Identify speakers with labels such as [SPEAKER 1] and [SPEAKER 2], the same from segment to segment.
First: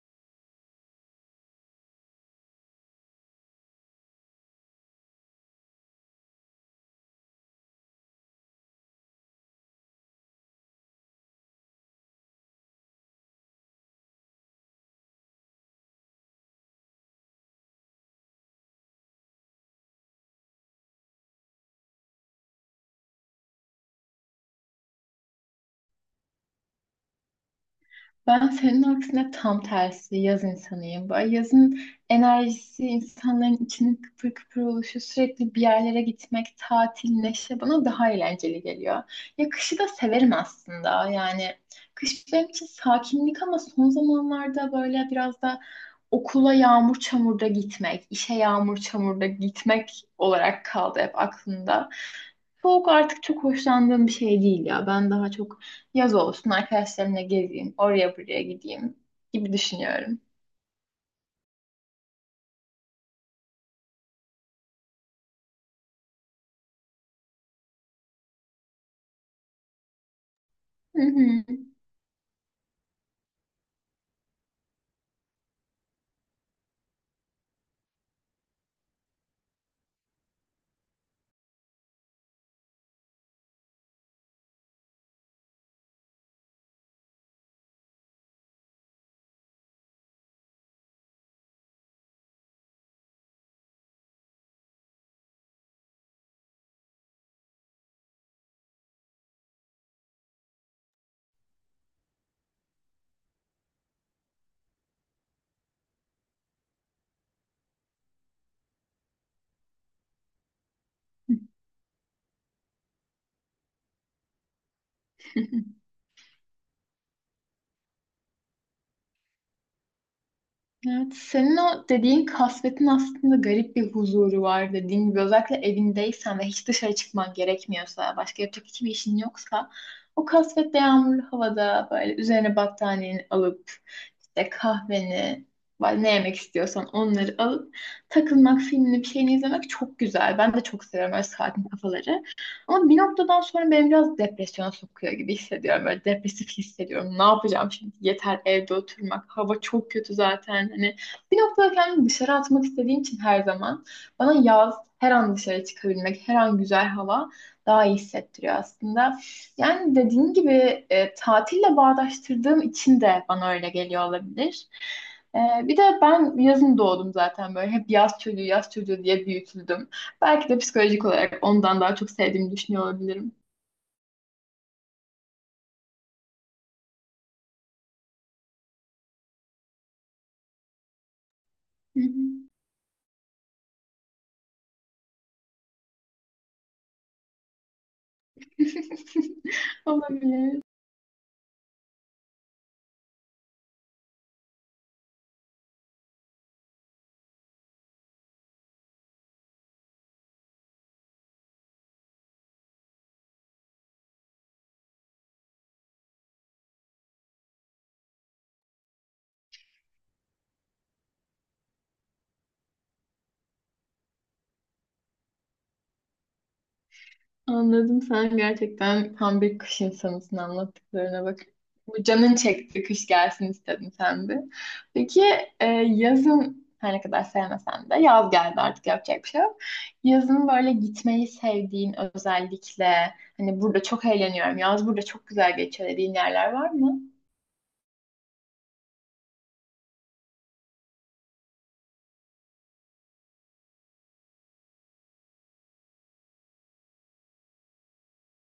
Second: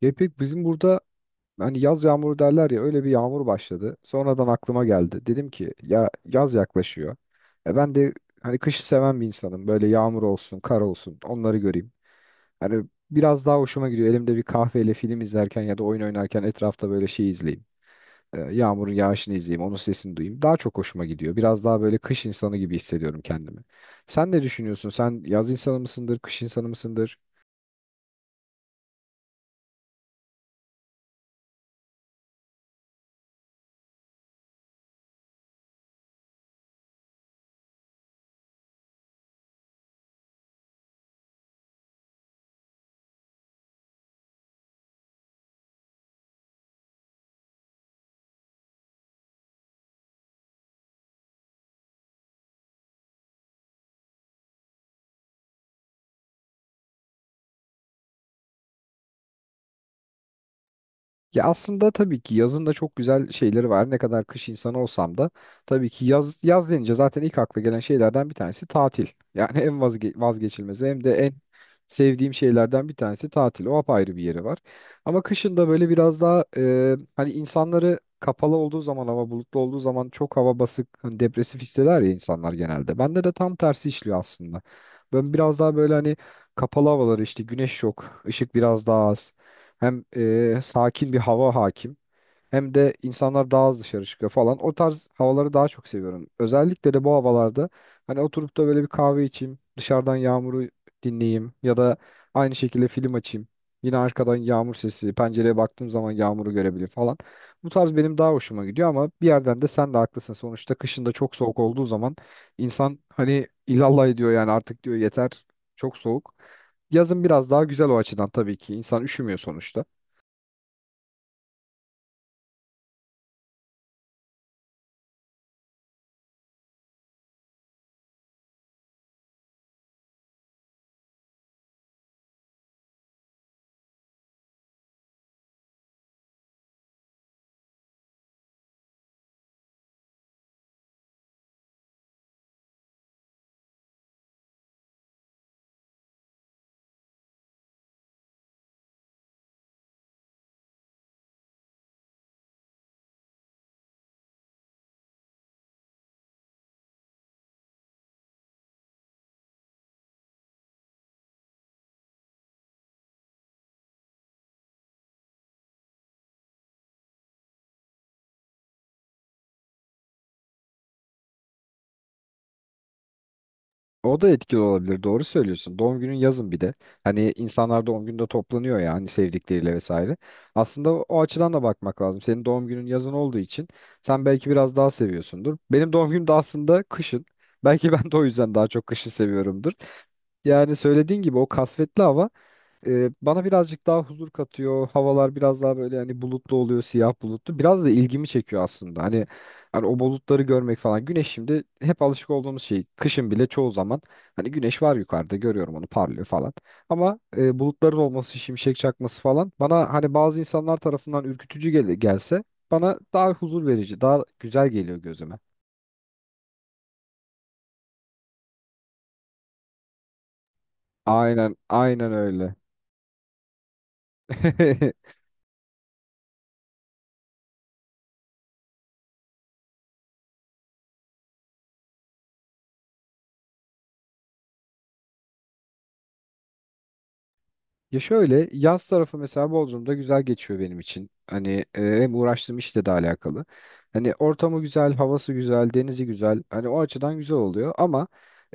[SPEAKER 1] Ya İpek bizim burada hani yaz yağmuru derler ya öyle bir yağmur başladı. Sonradan aklıma geldi. Dedim ki ya yaz yaklaşıyor. E ben de hani kışı seven bir insanım. Böyle yağmur olsun, kar olsun onları göreyim. Hani biraz daha hoşuma gidiyor. Elimde bir kahveyle film izlerken ya da oyun oynarken etrafta böyle şey izleyeyim. Yağmurun yağışını izleyeyim, onun sesini duyayım. Daha çok hoşuma gidiyor. Biraz daha böyle kış insanı gibi hissediyorum kendimi. Sen ne düşünüyorsun? Sen yaz insanı mısındır, kış insanı mısındır?
[SPEAKER 2] Ben senin aksine tam tersi yaz insanıyım. Böyle yazın enerjisi, insanların içinin kıpır kıpır oluşu, sürekli bir yerlere gitmek, tatil, neşe bana daha eğlenceli geliyor. Ya kışı da severim aslında. Yani kış benim için sakinlik ama son zamanlarda böyle biraz da okula yağmur çamurda gitmek, işe yağmur çamurda gitmek olarak kaldı hep aklımda. Soğuk artık çok hoşlandığım bir şey değil ya. Ben daha çok yaz olsun, arkadaşlarımla gezeyim, oraya buraya gideyim gibi düşünüyorum.
[SPEAKER 1] Ya aslında tabii ki yazın da çok güzel şeyleri var. Ne kadar kış insanı olsam da tabii ki yaz yaz denince zaten ilk akla gelen şeylerden bir tanesi tatil. Yani en vazgeçilmezi
[SPEAKER 2] Hı
[SPEAKER 1] hem de en
[SPEAKER 2] hı.
[SPEAKER 1] sevdiğim şeylerden bir tanesi tatil. O apayrı bir yeri var. Ama kışın da böyle biraz daha hani insanları kapalı olduğu zaman hava bulutlu olduğu zaman çok hava basık, hani depresif hisseder ya insanlar genelde. Bende de tam tersi işliyor aslında. Ben biraz daha böyle hani kapalı havaları işte güneş yok, ışık biraz daha az. Hem sakin bir hava hakim hem de insanlar daha az dışarı çıkıyor falan. O tarz havaları daha çok seviyorum. Özellikle de bu havalarda hani oturup da böyle bir kahve içeyim, dışarıdan yağmuru dinleyeyim ya da aynı şekilde film açayım. Yine arkadan yağmur sesi, pencereye baktığım zaman yağmuru görebilir falan. Bu tarz benim daha hoşuma gidiyor ama bir yerden de sen de haklısın. Sonuçta kışın da çok soğuk olduğu zaman insan hani ilallah ediyor yani artık diyor yeter çok soğuk. Yazın biraz daha güzel o açıdan tabii ki. İnsan üşümüyor sonuçta.
[SPEAKER 2] Evet, senin o dediğin kasvetin aslında garip bir huzuru var, dediğin gibi özellikle evindeysen ve hiç dışarı çıkman gerekmiyorsa, başka yapacak hiçbir işin yoksa o kasvetli yağmurlu havada böyle üzerine battaniyeni alıp işte kahveni, böyle ne yemek istiyorsan onları alıp takılmak, filmini bir şeyini izlemek çok güzel. Ben de çok seviyorum öyle sakin kafaları. Ama bir noktadan sonra beni biraz depresyona sokuyor gibi hissediyorum. Böyle depresif hissediyorum. Ne yapacağım şimdi? Yeter evde oturmak. Hava çok kötü zaten. Hani bir noktada kendimi dışarı atmak istediğim için her zaman bana yaz, her an dışarı çıkabilmek, her an güzel hava daha iyi hissettiriyor aslında. Yani dediğin gibi tatille bağdaştırdığım için de bana öyle geliyor olabilir. E, Bir de ben yazın doğdum zaten böyle. Hep yaz çocuğu, yaz çocuğu diye büyütüldüm. Belki de psikolojik olarak ondan daha çok sevdiğimi düşünüyor olabilirim.
[SPEAKER 1] O da etkili olabilir. Doğru söylüyorsun. Doğum günün yazın bir de. Hani insanlar doğum günde toplanıyor ya hani sevdikleriyle vesaire. Aslında o açıdan da
[SPEAKER 2] Hı
[SPEAKER 1] bakmak lazım.
[SPEAKER 2] hı.
[SPEAKER 1] Senin doğum günün yazın olduğu için sen belki biraz daha seviyorsundur. Benim doğum günüm de aslında kışın. Belki ben de o yüzden daha çok kışı seviyorumdur.
[SPEAKER 2] Olabilir.
[SPEAKER 1] Yani söylediğin gibi o kasvetli hava bana birazcık daha huzur katıyor. Havalar biraz daha böyle hani bulutlu oluyor, siyah bulutlu. Biraz da ilgimi çekiyor aslında. Hani o bulutları görmek falan. Güneş şimdi hep alışık olduğumuz şey. Kışın bile çoğu zaman hani güneş var yukarıda görüyorum onu parlıyor falan. Ama bulutların olması, şimşek çakması falan bana hani bazı insanlar tarafından ürkütücü gelse bana daha huzur verici, daha güzel geliyor gözüme.
[SPEAKER 2] Anladım. Sen gerçekten tam bir kış insanısın, anlattıklarına bak.
[SPEAKER 1] Aynen,
[SPEAKER 2] Bu
[SPEAKER 1] aynen
[SPEAKER 2] canın
[SPEAKER 1] öyle.
[SPEAKER 2] çekti, kış gelsin istedin sen de. Peki, yazın her ne kadar sevmesen de yaz geldi, artık yapacak bir şey yok. Yazın böyle gitmeyi sevdiğin, özellikle hani burada çok eğleniyorum, yaz burada çok güzel geçiyor dediğin yerler var mı?
[SPEAKER 1] Ya şöyle yaz tarafı mesela Bodrum'da güzel geçiyor benim için. Hani hem uğraştığım işle de alakalı. Hani ortamı güzel, havası güzel, denizi güzel. Hani o açıdan güzel oluyor ama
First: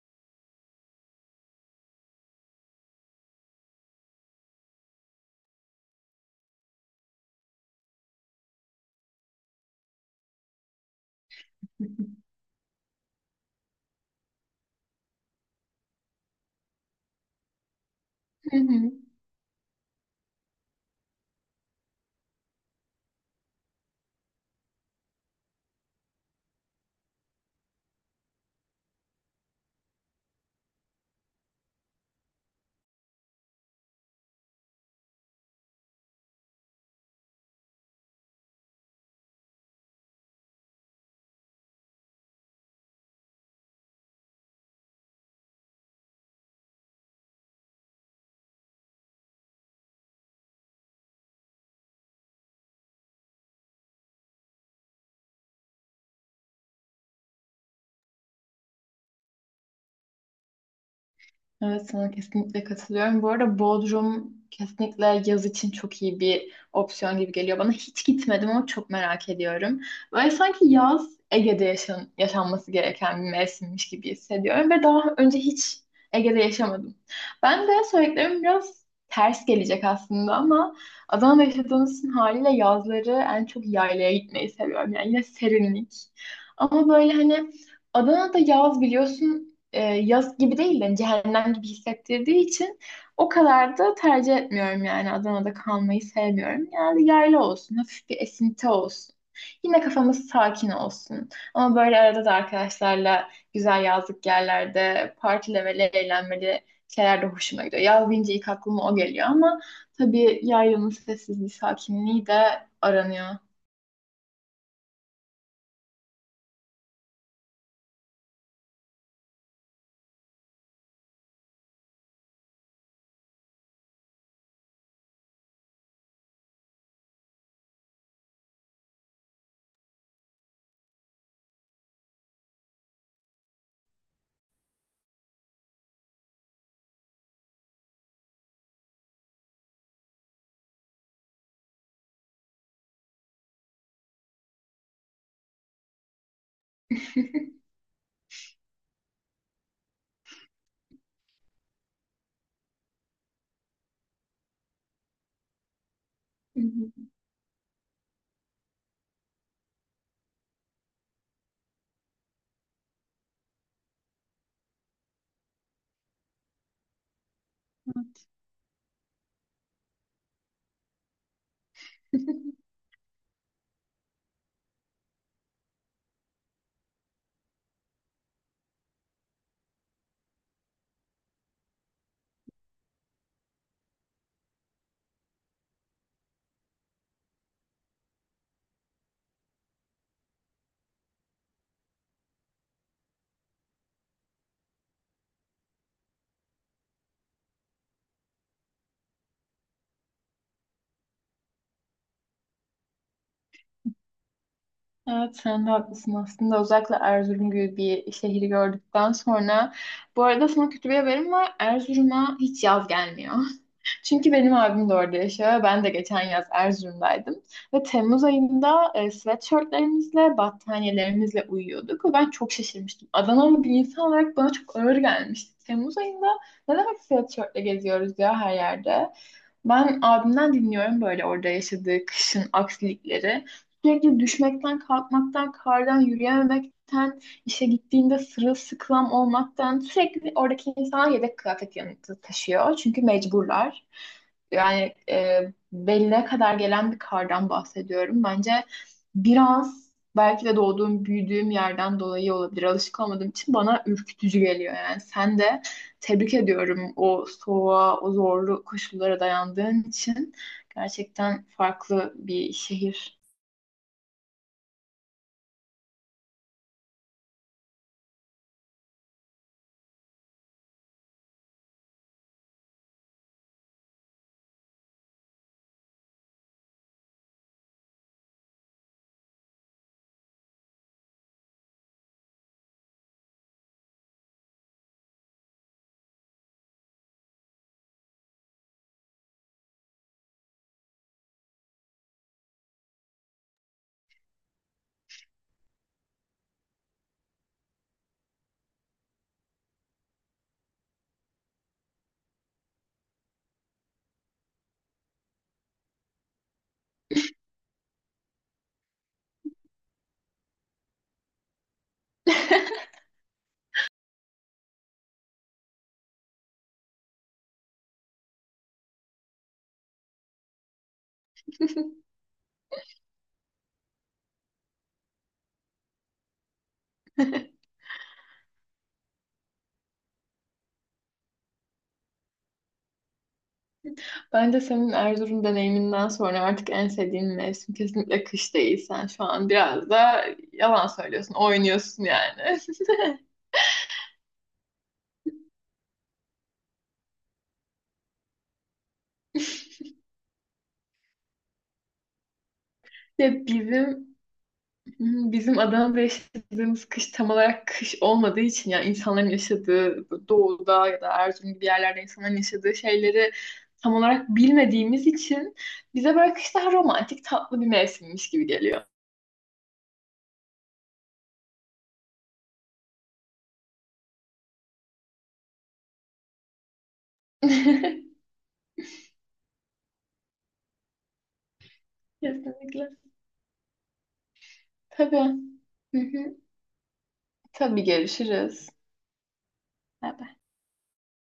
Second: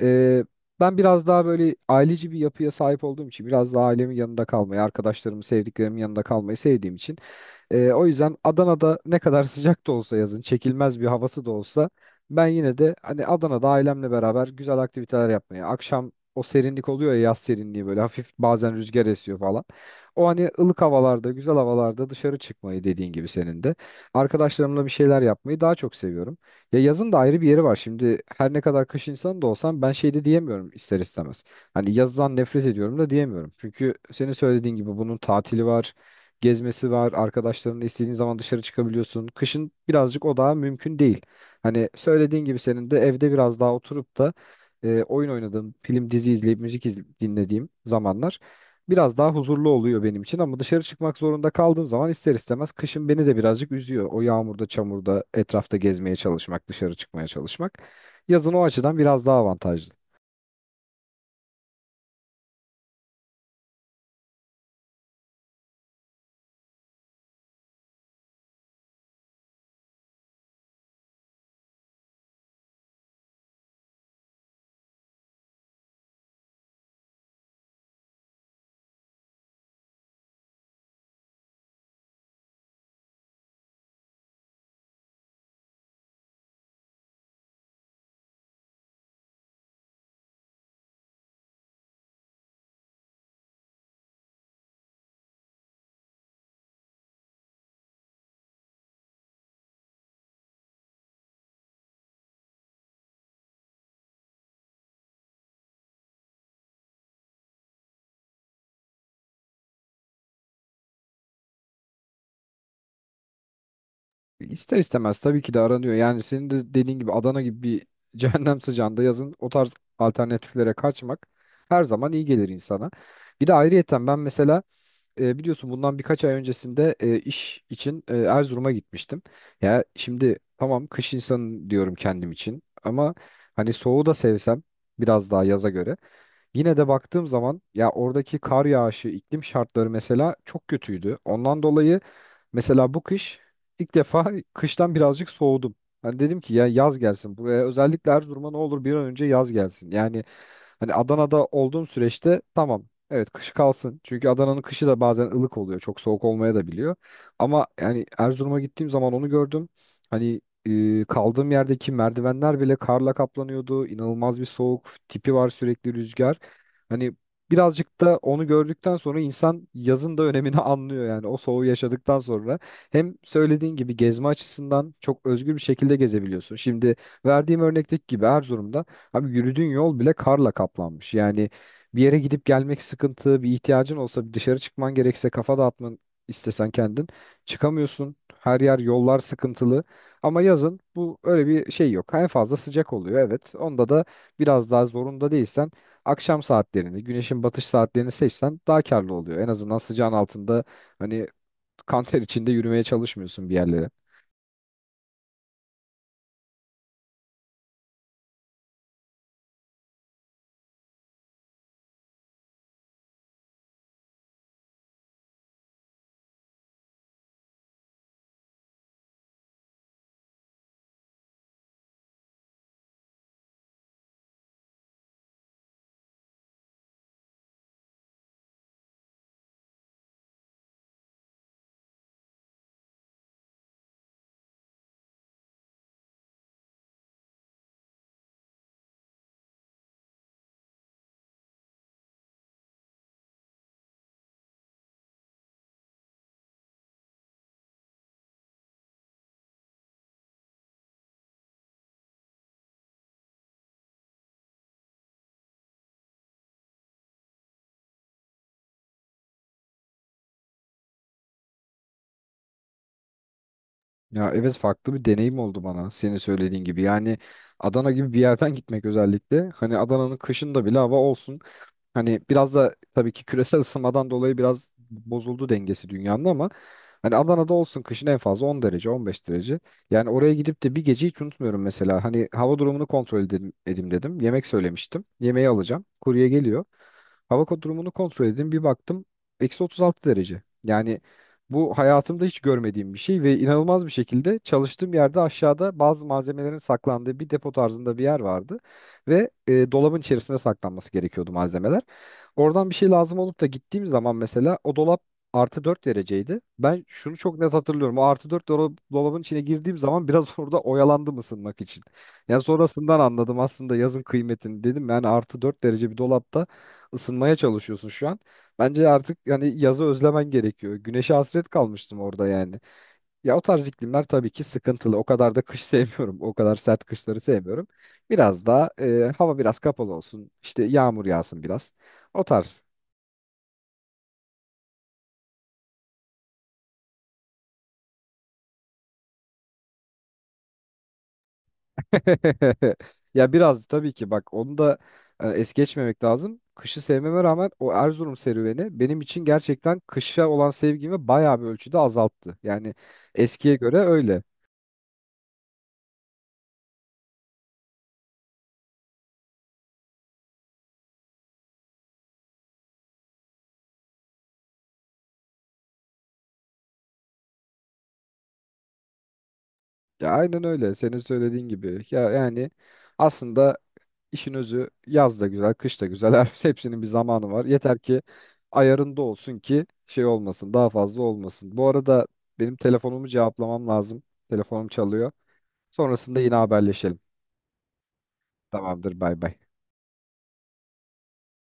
[SPEAKER 1] e, ben biraz daha böyle aileci bir yapıya sahip olduğum için biraz daha ailemin yanında kalmayı, arkadaşlarımın, sevdiklerimin yanında kalmayı sevdiğim için o yüzden Adana'da ne kadar sıcak da olsa yazın, çekilmez bir havası da olsa ben yine de hani Adana'da ailemle beraber güzel aktiviteler yapmaya, akşam o serinlik oluyor ya yaz serinliği böyle hafif bazen rüzgar esiyor falan. O hani ılık havalarda, güzel havalarda dışarı çıkmayı dediğin gibi senin de. Arkadaşlarımla bir şeyler yapmayı daha çok seviyorum. Ya yazın da ayrı bir yeri var. Şimdi her ne kadar kış insanı da olsam ben şey de diyemiyorum ister istemez. Hani yazdan nefret ediyorum da diyemiyorum. Çünkü senin söylediğin gibi bunun tatili var gezmesi var. Arkadaşlarınla istediğin zaman dışarı çıkabiliyorsun. Kışın birazcık o daha mümkün değil. Hani söylediğin gibi senin de evde biraz daha oturup da oyun oynadığım, film dizi izleyip müzik dinlediğim zamanlar biraz daha huzurlu oluyor benim için ama dışarı çıkmak zorunda kaldığım zaman ister istemez kışın beni de birazcık üzüyor. O yağmurda, çamurda, etrafta gezmeye çalışmak, dışarı çıkmaya çalışmak. Yazın o açıdan biraz daha avantajlı.
[SPEAKER 2] Evet, sana kesinlikle katılıyorum. Bu arada Bodrum kesinlikle yaz için çok iyi bir opsiyon gibi geliyor bana. Hiç gitmedim ama çok merak ediyorum. Böyle sanki yaz Ege'de yaşanması gereken bir mevsimmiş gibi hissediyorum ve daha önce hiç Ege'de yaşamadım. Ben de söylediklerim biraz ters gelecek aslında ama Adana'da yaşadığımız için haliyle yazları en çok yaylaya gitmeyi seviyorum. Yani yine serinlik. Ama böyle hani Adana'da yaz biliyorsun, yaz gibi değil de hani cehennem gibi hissettirdiği için o kadar da tercih etmiyorum yani. Adana'da kalmayı sevmiyorum. Yani yayla olsun, hafif bir esinti olsun. Yine kafamız sakin olsun. Ama böyle arada da arkadaşlarla güzel yazlık yerlerde partilemeli, eğlenmeli şeyler de hoşuma gidiyor. Yaz deyince ilk aklıma o geliyor ama tabii yaylanın sessizliği, sakinliği de aranıyor.
[SPEAKER 1] İster istemez tabii ki de aranıyor. Yani senin de dediğin gibi Adana gibi bir cehennem sıcağında yazın o tarz alternatiflere kaçmak her zaman iyi gelir insana. Bir de ayrıyeten ben mesela biliyorsun bundan birkaç ay öncesinde iş için Erzurum'a gitmiştim. Ya şimdi tamam kış insanı diyorum kendim için ama hani soğuğu da sevsem biraz daha yaza göre. Yine de baktığım zaman ya oradaki kar yağışı, iklim şartları mesela çok kötüydü. Ondan dolayı mesela bu kış ilk defa kıştan birazcık soğudum. Hani dedim ki ya yaz gelsin buraya özellikle Erzurum'a ne olur bir an önce yaz gelsin. Yani hani Adana'da olduğum süreçte tamam, evet, kış kalsın. Çünkü Adana'nın kışı da bazen ılık oluyor. Çok soğuk olmaya da biliyor. Ama yani Erzurum'a gittiğim zaman onu gördüm. Hani kaldığım yerdeki merdivenler bile karla kaplanıyordu. İnanılmaz bir soğuk tipi var sürekli rüzgar. Hani birazcık da onu gördükten sonra insan yazın da önemini anlıyor yani o soğuğu yaşadıktan sonra. Hem söylediğin gibi gezme açısından çok özgür bir şekilde gezebiliyorsun. Şimdi verdiğim örnekteki gibi Erzurum'da abi yürüdüğün yol bile karla kaplanmış. Yani bir yere gidip gelmek sıkıntı, bir ihtiyacın olsa bir dışarı çıkman gerekse kafa dağıtman istesen kendin çıkamıyorsun. Her yer yollar sıkıntılı ama yazın bu öyle bir şey yok. En fazla sıcak oluyor evet. Onda da biraz daha zorunda değilsen akşam saatlerini, güneşin batış saatlerini seçsen daha karlı oluyor. En azından sıcağın altında hani kanter içinde yürümeye çalışmıyorsun bir yerlere.
[SPEAKER 2] Evet, sen de haklısın aslında. Özellikle Erzurum gibi bir şehri gördükten sonra. Bu arada sana kötü bir haberim var. Erzurum'a hiç yaz gelmiyor. Çünkü benim abim de orada yaşıyor. Ve ben de geçen yaz Erzurum'daydım. Ve Temmuz ayında sweatshirtlerimizle, battaniyelerimizle uyuyorduk. Ve ben çok şaşırmıştım. Adanalı bir insan olarak bana çok ağır gelmişti. Temmuz ayında ne demek sweatshirtle geziyoruz ya her yerde. Ben abimden dinliyorum böyle orada yaşadığı kışın aksilikleri. Sürekli düşmekten, kalkmaktan, kardan yürüyememekten, işe gittiğinde sırılsıklam olmaktan sürekli. Oradaki insanlar yedek kıyafet yanında taşıyor. Çünkü mecburlar. Yani beline kadar gelen bir kardan bahsediyorum. Bence biraz belki de doğduğum, büyüdüğüm yerden dolayı olabilir. Alışık olmadığım için bana ürkütücü geliyor yani. Sen de tebrik ediyorum o soğuğa, o zorlu koşullara dayandığın için. Gerçekten farklı bir şehir.
[SPEAKER 1] Ya evet farklı bir deneyim oldu bana senin söylediğin gibi. Yani Adana gibi bir yerden gitmek özellikle. Hani Adana'nın kışında bile hava olsun. Hani biraz da tabii ki küresel ısınmadan dolayı biraz bozuldu dengesi dünyanın ama hani Adana'da olsun kışın en fazla 10 derece 15 derece. Yani oraya gidip de bir gece hiç unutmuyorum mesela. Hani hava durumunu kontrol edelim, edeyim dedim. Yemek söylemiştim. Yemeği alacağım. Kurye geliyor. Hava durumunu kontrol edeyim. Bir baktım -36 derece. Yani bu hayatımda hiç görmediğim bir şey ve inanılmaz bir şekilde çalıştığım yerde aşağıda bazı malzemelerin saklandığı bir depo tarzında bir yer vardı. Ve dolabın içerisine saklanması gerekiyordu malzemeler. Oradan bir şey lazım olup da gittiğim zaman mesela o dolap +4 dereceydi. Ben şunu çok net hatırlıyorum. O +4 dolabın içine girdiğim zaman biraz orada oyalandım ısınmak için. Yani sonrasından anladım aslında yazın kıymetini dedim. Yani +4 derece bir dolapta ısınmaya çalışıyorsun şu an. Bence artık yani yazı özlemen gerekiyor. Güneşe hasret kalmıştım orada yani. Ya o tarz iklimler tabii ki sıkıntılı. O kadar da kış sevmiyorum. O kadar sert kışları sevmiyorum. Biraz daha hava biraz kapalı olsun. İşte yağmur yağsın biraz. O tarz.
[SPEAKER 2] Ben de senin Erzurum deneyiminden sonra artık en sevdiğin mevsim kesinlikle kış değil. Sen şu an biraz da yalan söylüyorsun, oynuyorsun yani.
[SPEAKER 1] Ya biraz tabii ki bak onu da es geçmemek lazım. Kışı sevmeme rağmen o Erzurum serüveni benim için gerçekten kışa olan sevgimi bayağı bir ölçüde azalttı. Yani
[SPEAKER 2] Ya
[SPEAKER 1] eskiye göre
[SPEAKER 2] bizim
[SPEAKER 1] öyle.
[SPEAKER 2] Bizim Adana'da yaşadığımız kış tam olarak kış olmadığı için, yani insanların yaşadığı doğuda ya da Erzurum gibi yerlerde insanların yaşadığı şeyleri tam olarak bilmediğimiz için bize böyle kış daha romantik, tatlı bir mevsimmiş gibi geliyor.
[SPEAKER 1] Ya aynen öyle. Senin söylediğin gibi. Ya yani aslında işin özü yaz da güzel, kış da güzel. Her hepsinin bir zamanı var. Yeter ki ayarında olsun ki şey olmasın, daha fazla olmasın. Bu arada benim
[SPEAKER 2] Kesinlikle.
[SPEAKER 1] telefonumu cevaplamam lazım. Telefonum çalıyor.
[SPEAKER 2] Tabii. Hı
[SPEAKER 1] Sonrasında yine
[SPEAKER 2] hı.
[SPEAKER 1] haberleşelim.
[SPEAKER 2] Tabii, görüşürüz.
[SPEAKER 1] Tamamdır, bay bay.
[SPEAKER 2] Bay bay.